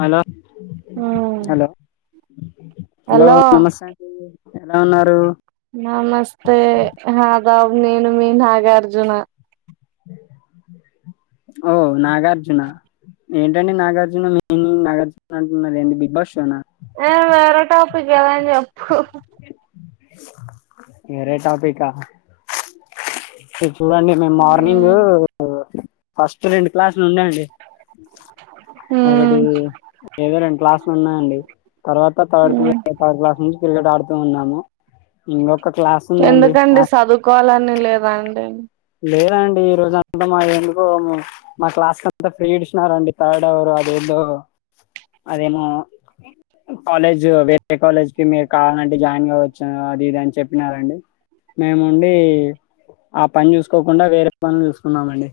Hello hello hello నమస్తే అండి ఎలా ఉన్నారు నమస్తే ఆదాబ్ నేను మీ నాగార్జున ఓ నాగార్జునా ఏంటండి నాగార్జున మీరు నాగార్జున అంటున్నారు ఏంటి బిగ్ బాస్ షోనా ఏ వేరే టాపిక్ ఏదైనా చెప్పు వేరే టాపికా ఇటు చూడండి మేము మార్నింగ్ మ్మ్ ఫస్ట్ రెండు క్లాస్ ఉన్నాయండీ ఒకటి ఏదో రెండు క్లాసులున్నాయండి తర్వాత థర్డ్ మ్మ్ థర్డ్ క్లాస్ నుంచి క్రికెట్ ఆడుతూ ఉన్నాము ఇంకొక క్లాస్ ఉందండి ఎందుకండి ఆ, సదువుకోవాలని లేదాండి లేదండి ఈ రోజు అంతా మాకేందుకో మా క్లాస్ లో అంతా ఫ్రీ ఇదిసినరాండి థర్డ్ అవర్ అదెందో అదేమో కాలేజ్ వేరే కాలేజ్ కి మీరు కావాలంటే జాయిన్ కావచ్చు అది ఇది అని చెప్పినారండి మేముండి ఆ పని చూసుకోకుండా వేరే పనులు చూసుకున్నామండి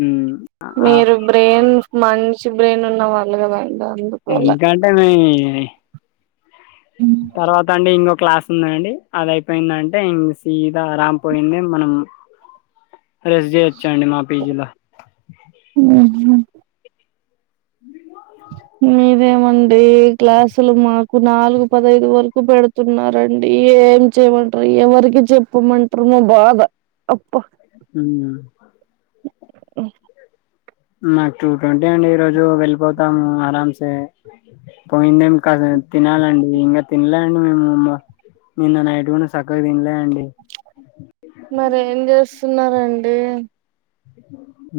మ్మ్. ఆ- మీరు బ్రెయిన్ మంచి చి బ్రెయిన్ ఉన్న వాళ్ళు కదా అండి ఇంకా అంటే మీ తర్వాత అండి ఇంకొ క్లాస్ ఉందండి అది అయిపోయిందంటే ఇంగ సీదా ఆరామ్ పోయిన మనం రెస్ట్ చేయొచ్చండి మా పీజీలా అ అ మీరేమండి క్లాసులు మాకు నాలుగు పదైదు వరకు పెడుతున్నారండి ఏం చెయమంటారు ఎవరికి చెప్పమంటారు మా బాధ అబ్బ ఉమ్ నాకు టూ ట్వంటీ అండి ఈ రోజు వెళ్ళిపోతాను ఆరాంసే పోయిందేం కాద తినాలండి ఇంకా తినలేండి మేముమ్ నిన్న నైట్ కూడా సక్కగా తినలే అండి. మరె ఏం చేస్తున్నారండి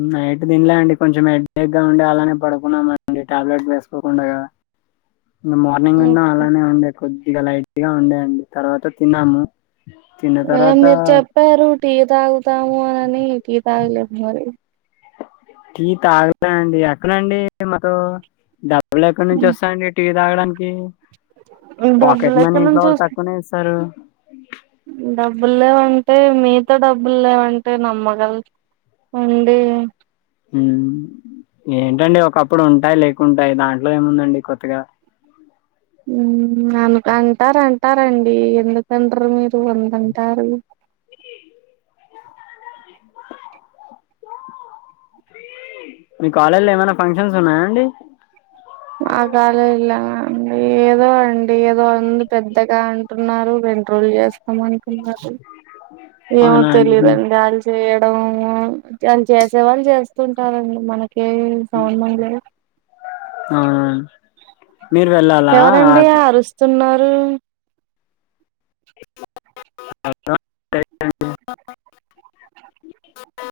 ఇ నైట్ దిన్లే అండి కొంచెం హేడ్డగ్గా ఉండడి అలానే పడుకున్నామ అండి టాబ్లెట్ వేసుకోకుండా నిన్న మార్నింగ్ ఉన్నా అలానే ఉండే కొద్దిగా లైట్ గా ఉండేయండి తర్వాత తిన్నాము తిన్న ఏ తర్వాత మీరు చెప్పారు టీ తాగుతాము అని టీ తాగలేదు మరి టీ తాగులే అండి ఎక్కడండి మతోం డబ్ డబ్బుల్ ఎక్కడి నుంచి వస్తా అడి టీవీ తాగడానికి డబ్బులు పాకెట్ మనీ ఎక్కడ ఇంట్లో నుంచి వాళ్ళు వస్తు తక్కువనే ఇస్తారు డబ్బులు లేవంటే మీతో డబ్బులు లేవంటే నమ్మగల అండి ఉం ఏంటండి ఒకప్పుడు ఉంటాయి లేకుంటాయి దాంట్లో ఏముందండి కొత్తగా అనక అంటారు అంటారండి ఎందుకనరు మీరు వందంటారు మీ కాలేజీలో ఏమైనా ఫంక్షన్స్ ఉన్నాయా అండి కాలేజీల అండి ఏదో అండి ఏదో ఉంది పెద్దగా అంటున్నారు రెండు రోజులు చే స్తాము అంటున్నారు ఏమో అవునా అండి మీ- తెలీదండి చేయ అని చేసే వాళ్ళు చేస్తుంటారండి మనకి కే సంబద్ లేదు అవునా అండి. మీరు వెళ్ళాలా ఆ, ఎవరండి అరుస్తున్నారు అ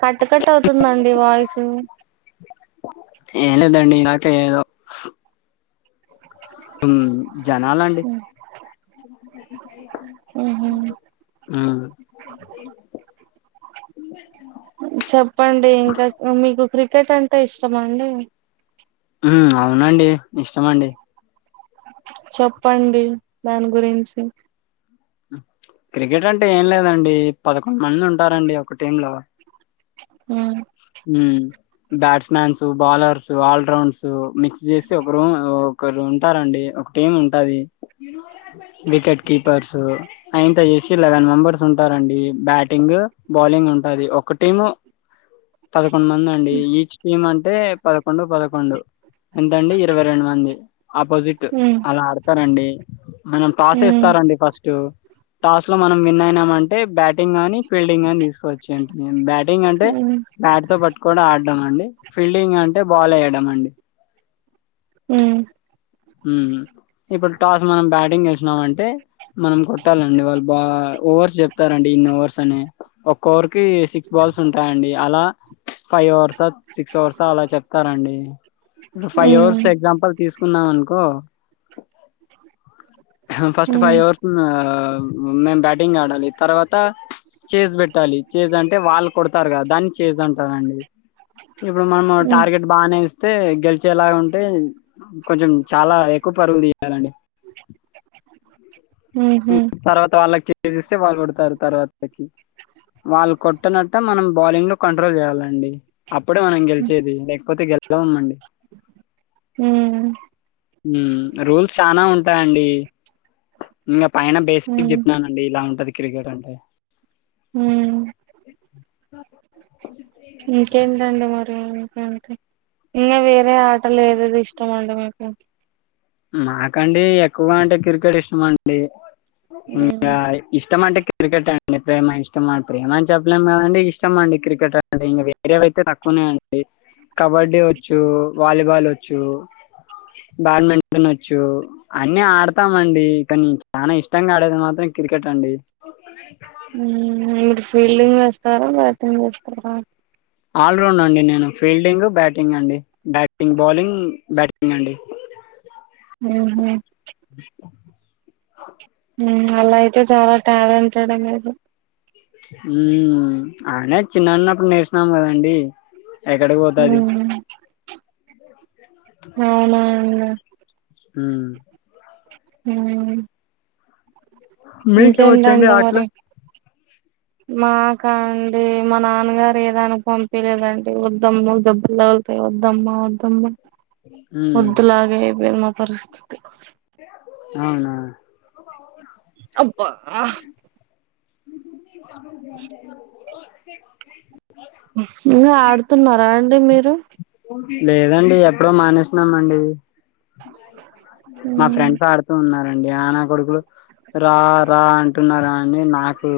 కట్టు కట్ అవుతుందండి వాయిసు ఎంలేదండి నాకే ఏదో మ్మ్ జనాలు అండి అహు ఉమ్ చెప్పండి ఇంకా మీకు క్రికెట్ అంటే ఇష్టమ అండి ఉమ్ అవునండి ఇష్టమ అండి చెప్పండి దాని గురించి క్రికెట్ అంటే ఏం లేదండి పదకొండు మంది ఉంటారండి ఒక టీమ్ లో ఉమ్ ఉమ్ బ్యాట్స్ మ్యాన్స్ బౌలర్స్ ఆల్రౌండ్స్ మిక్స్ చేసి ఒకరు ఒకరు ఉంటారండి ఒక టీమ్ ఉంటది వికెట్ కీపర్స్ అయింత చేసి లెవెన్ మెంబర్స్ ఉంటారండి బ్యాటింగ్ బాలింగ్ ఉంటది ఒక టీం పదకొండు మంది అండి ఈచ్ టీమ్ అంటే అంటే పదకొండు పదకొండు ఎంతండి ఇరవై రెండు మంది ఆపోజిట్ ఉమ్ అలా ఆడతారండి మనం టాస్ ఉమ్ వేస్తారండి ఫస్ట్ టాస్ లో మనం విన్ అయినామ అంటే బ్యాటింగ్ గానీ ఫీల్డింగ్ నీ తీసుకోవచ్చు ఏంటి బ్యాటింగ్ అంటే ఉమ్ బ్యాట్ తో పట్టుకోని ఆడడం అండి ఫీల్డింగ్ అంటే బాల్ వేయడం అండి ఉమ్ ఉమ్ ఇప్పుడు టాస్ మనం బ్యాటింగ్ చేసినామంటే మనం కొట్టాలండి వాళ్ళు బా ఓవర్స్ చెప్తారండి ఇన్ని ఓవర్స్ అని ఒక్క ఓవర్ కి సిక్స్ బాల్స్ ఉంటాయండి అలా ఫైవ్ ఓవర్సా సిక్స్ ఓవర్సా అలా చెప్తారండి ఇప్పు ఫైవ్ ఓవర్స్ ఉమ్ ఉంపల్ తీసుకున్నాం అనుకో ఫస్ట్ ఉమ్ ఫైవ్ ఓవర్స్ మేము బ్యాటింగ్ ఆడాలి తర్వాత చేజ్ పెట్టాలి చేజ్ అంటే వాళ్ళు కొడతారు కదా దాన్ని చేజ్ అంటారంండి ఇప్పుడు మనం ఉమ్ టార్గెట్ బానే ఇస్తే గెలిచేలాగా ఉంట అంటే కొంచెం చాలా ఎక్కువ పరుగు తీయాలండి ఉహు తర్వాత వాళ్ళకి చేజ్ ఇస్తే వాళ్ళు కొడతారు తర్వాతకి వాళ్ళు కొట్టనట్ట మనం బౌలింగ్ లో కంట్రోల్ చేయాలండి అప్పుడే మనం గెలిచేది లేకపోతేె గెలవం అండి ఉమ్ ఉమ్ రూల్స్ చానా ఉంటాయండి ఇంకా పైన బేసిక్ ఉమ్ చెప్పిననండి ఇలా ఉంటది క్రికెట్ అంటే [inaudible] ఉమ్ ఉమ్ ఓకే ఇంకా వేరే ఆటలో ఏదేది ఇష్టం అండి మీకు మాకండి ఎక్కువ అంటే క్రికెట్ ఇష్టం అండి ఉమ్ మ్మ్ గ ఇష్టమంటే క్రికెట్ అండి ప్రేమ ఇష్టం అండి ప్రేమని చెప్పలేం కదండి ఇష్టం అండి క్రికెట్ అంటే ఇంక వేరే అయితే నాకు ఉన్నయి అండి కబడ్డీ వచ్చు వాలీబాల్ వచ్చు బ్యాడ్మింట టన్ వచ్చు అన్ని ఆడతామండి కానీ చాలా ఇష్టంగా ఆడేది మాత్రం క్రికెట్ అండి ఓకే అండి ఉమ్ మీరు ఫీల్డింగ్ వేస్తారా బ్యాటింగ్ చేస్తారా ఆల్రౌండ్ అండి నేను ఫీల్డింగ్ బ్యాటింగ్ అండి బ్యాటింగ్ బౌలింగ్ బ్యాటింగ్ అండి [inaudible] ఉహుమ్ [inaudible] ఉమ్ అలా అయితే చాలా టాలెంటెడ్ ఏ మీరు ఉమ్ ఆయిన చిన్నన్నప్పుడు నేర్చికున్నాం కదండి ఎక్కడికి పోతది మ్మ్ అవునా అన్న ఉమ్ అవునా మీకే మొచ్చండి ఆటలు మరి [inaudible] మాకా అండి మా నాన్నగారు ఏ దానికి పంపిలేదండి వద్దమ్ము దెబ్బలు తగులుతాయి వద్దమ్మ వద్దమ్మ ఉమ్ మొద్దులాగే అయిపోయింది నా పరిస్థితి అవునా అబ్బా [inaudible] ఇంకా ఆడుతున్నారా అండి మీరు లేదండి ఎప్పుడో మానేసినాం అండి మా మ్మ్ ఫ్రెండ్స్ ఆడుతూ ఉన్నారు ! ! ! ! ! రా రా అంటున్నారు అని నాకు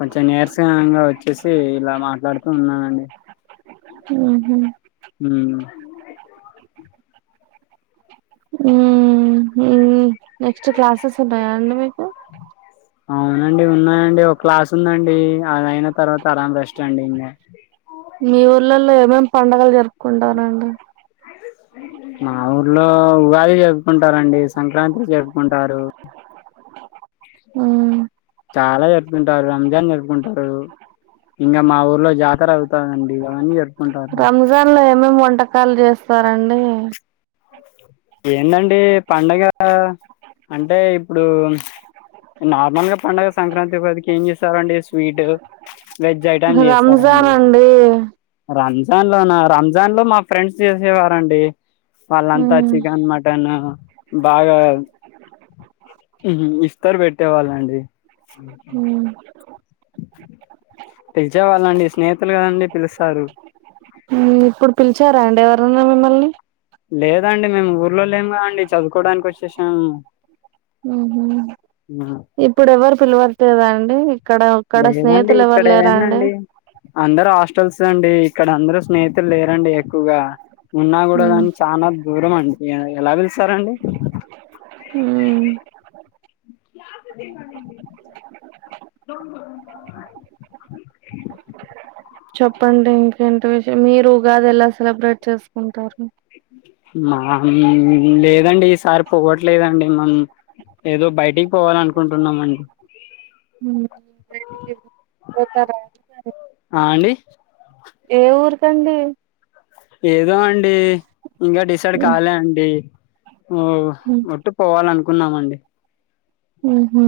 కొంచెం నీరసనంగా వచ్చేసి ఇలా మాట్లాడుతూ ఉన్నానండి ఉమ్ ఉమ్ ఉమ్ ఉమ్ నెక్స్ట్ క్లాసెస్ ఉంటాయా అండి మీకు అవునండి ఉన్నాయండి ఒక క్లాస్ ఉందండి అది అయిన తర్వాత అరాం రెస్ట్ అండి ఇంకా మీ ఊర్లలో ఏమేమి పండుగలు జరుపుకుంటారండి [inaudible] మా ఊర్లో ఉగాది జరుపుకుంటారండి సంక్రాంతి జరుపుకుంటారు ఉమ్ చాలా జరుపుకుంటారు రంజాన్ జరుపుకుంటారు ఇంకా మా ఊర్లో జాతర అవుతదండి అవన్నీ జరుపుకుంటారు ఏమేం వంటకాలు చేస్తారండి ఏందండి పండగ అంటే ఇప్పుడు నార్మల్ గా పండుగ సంక్రాంతి పదికి ఏం చేస్తారండి స్వీట్ వెజ్ ఐటమ్ రంజాన్ చేస్తారండి అండి రం జాన్ లోనా రంజాన్ లో మా ఫ్రెండ్స్ చేసేవారండి వాళ్ళంతా మ్మ్ చికెన్ మటన్ బాగా ఉహు ఇష్ ఇఫ్తారు పెట్టేవాళ్ళండి మ్మ్ పిలిచేవాళ్ళండి స్నేహితులు కదండి పిలుస్తారు మ్మ్ ఇప్పుడు పిలిచారా అండి మిమ్మల్ని లేదండి మేము ఊర్లో లేము కా అండి చదువుకోవడానికి వచ్చేసాము మ్మ్ ఆ, ఇప్పుడు ఎవ్వరు పిలవట్లేదా అండి ఇక్కడ ఇక్కడ లేదండి స్నేహితులు ఇక్కడ ఎవరు లేరా అండి ఏందండి అందరు హాస్టల్స్ తండి ఇక్కడ అందరుస్నేహితులు లేరండి ఎక్కువగా ఉన్నా కూడా మ్మ్ కాని చానా దూరం అండి య ఎలా పిలుస్ ఉమ్ ద [inaudible] [inaudible] చెప్పండి ఇంకేంటి విషయం మీరు ఉగాది ఎలా సెలబ్రేట్ చేసుకుంటారు మా లేదండి ఈసారి పోవట్లేదండి మం ఏదో బయటికి పోవాలనుకుంటున్నామండి ఉ ఆ అండి ఏ ఊరికండి ఏదో అండి ఇంకా డిసైడ్ కాలే అండి వోవ్ ఒట్టు పోవాలనుకున్నామండి ఉహు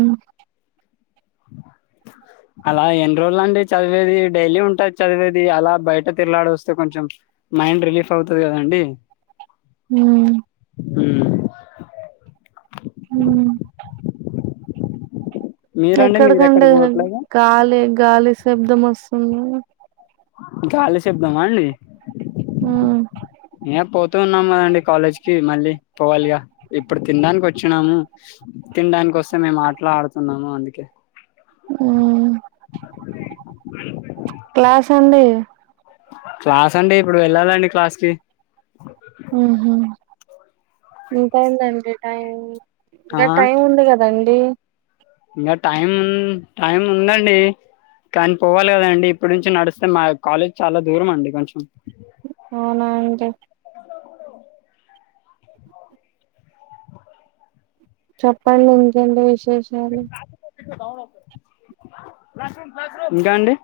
[inaudible] అలా ఎన్ని రోజులు అండి చదివేది డైలీ ఉంటది చదివేది అలా బయట తిరలాడ వస్తే కొంచెం మైండ్ రిలీఫ్ అవుతది కదండి ఆ ఉమ్ హ మీరండి మీరు ఎక్కడికండి ఎక్కడికి పోవట్లేదా గాలి గాలి శబ్దం వస్తుంది గాలి శబ్దం అండి ఆ ఏ పోతూ ఉన్నాము కదండి కాలేజ్ కి మళ్ళీ పోవాలిగా ఇప్పుడు తినడానికి వచ్చినాము తినడానికోస్తనే మాట్లాడుతున్నాము అందుకే ఉమ్ క్లాస్ అండి క్లాస్ అండి ఇప్పుడు వెళ్ళాలండి క్లాస్ కి ఉహు ఎంతైదండి టైం ఆ ఇంకా టైం ఉంది కదా రండి ఇంకా టైం టైం ఉందండి కానీ పోవాలే కదండి ఇప్పడు నుంచి నడిస్తే మా కాలేజ్ చాలా దూరం అండి కొంచెం అవునా అండి చెప్పండి ఇంకేంటి విశేషాలు ఇంకా అండి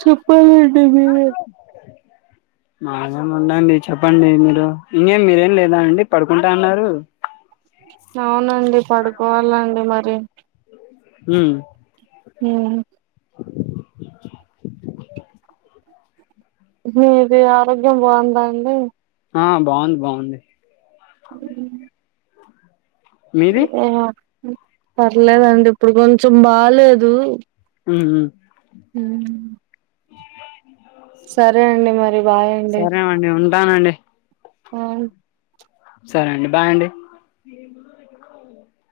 చెప్పలండి మీరే [inaudible] మాదేం ఉండండి చెప్పండి మీరు ఇంకే మీదెం లేదా అండి పడుకుంటా అన్నారు అవునండి పడుకోవాలండి మరి హుహ్ మీది ఆరోగ్యం బావుందా అండి. ఆ బావుద్ బావుంది. ఓహమ్ మీది ఆ పర్లేదండి ఇప్పుడు కొంచం బాలేదు. ఉహుహ్ ఏమో సరే అండి మరి బాయ్ సరేవండి ఉంటానండి. పాయ్ సరే అండి బయండి.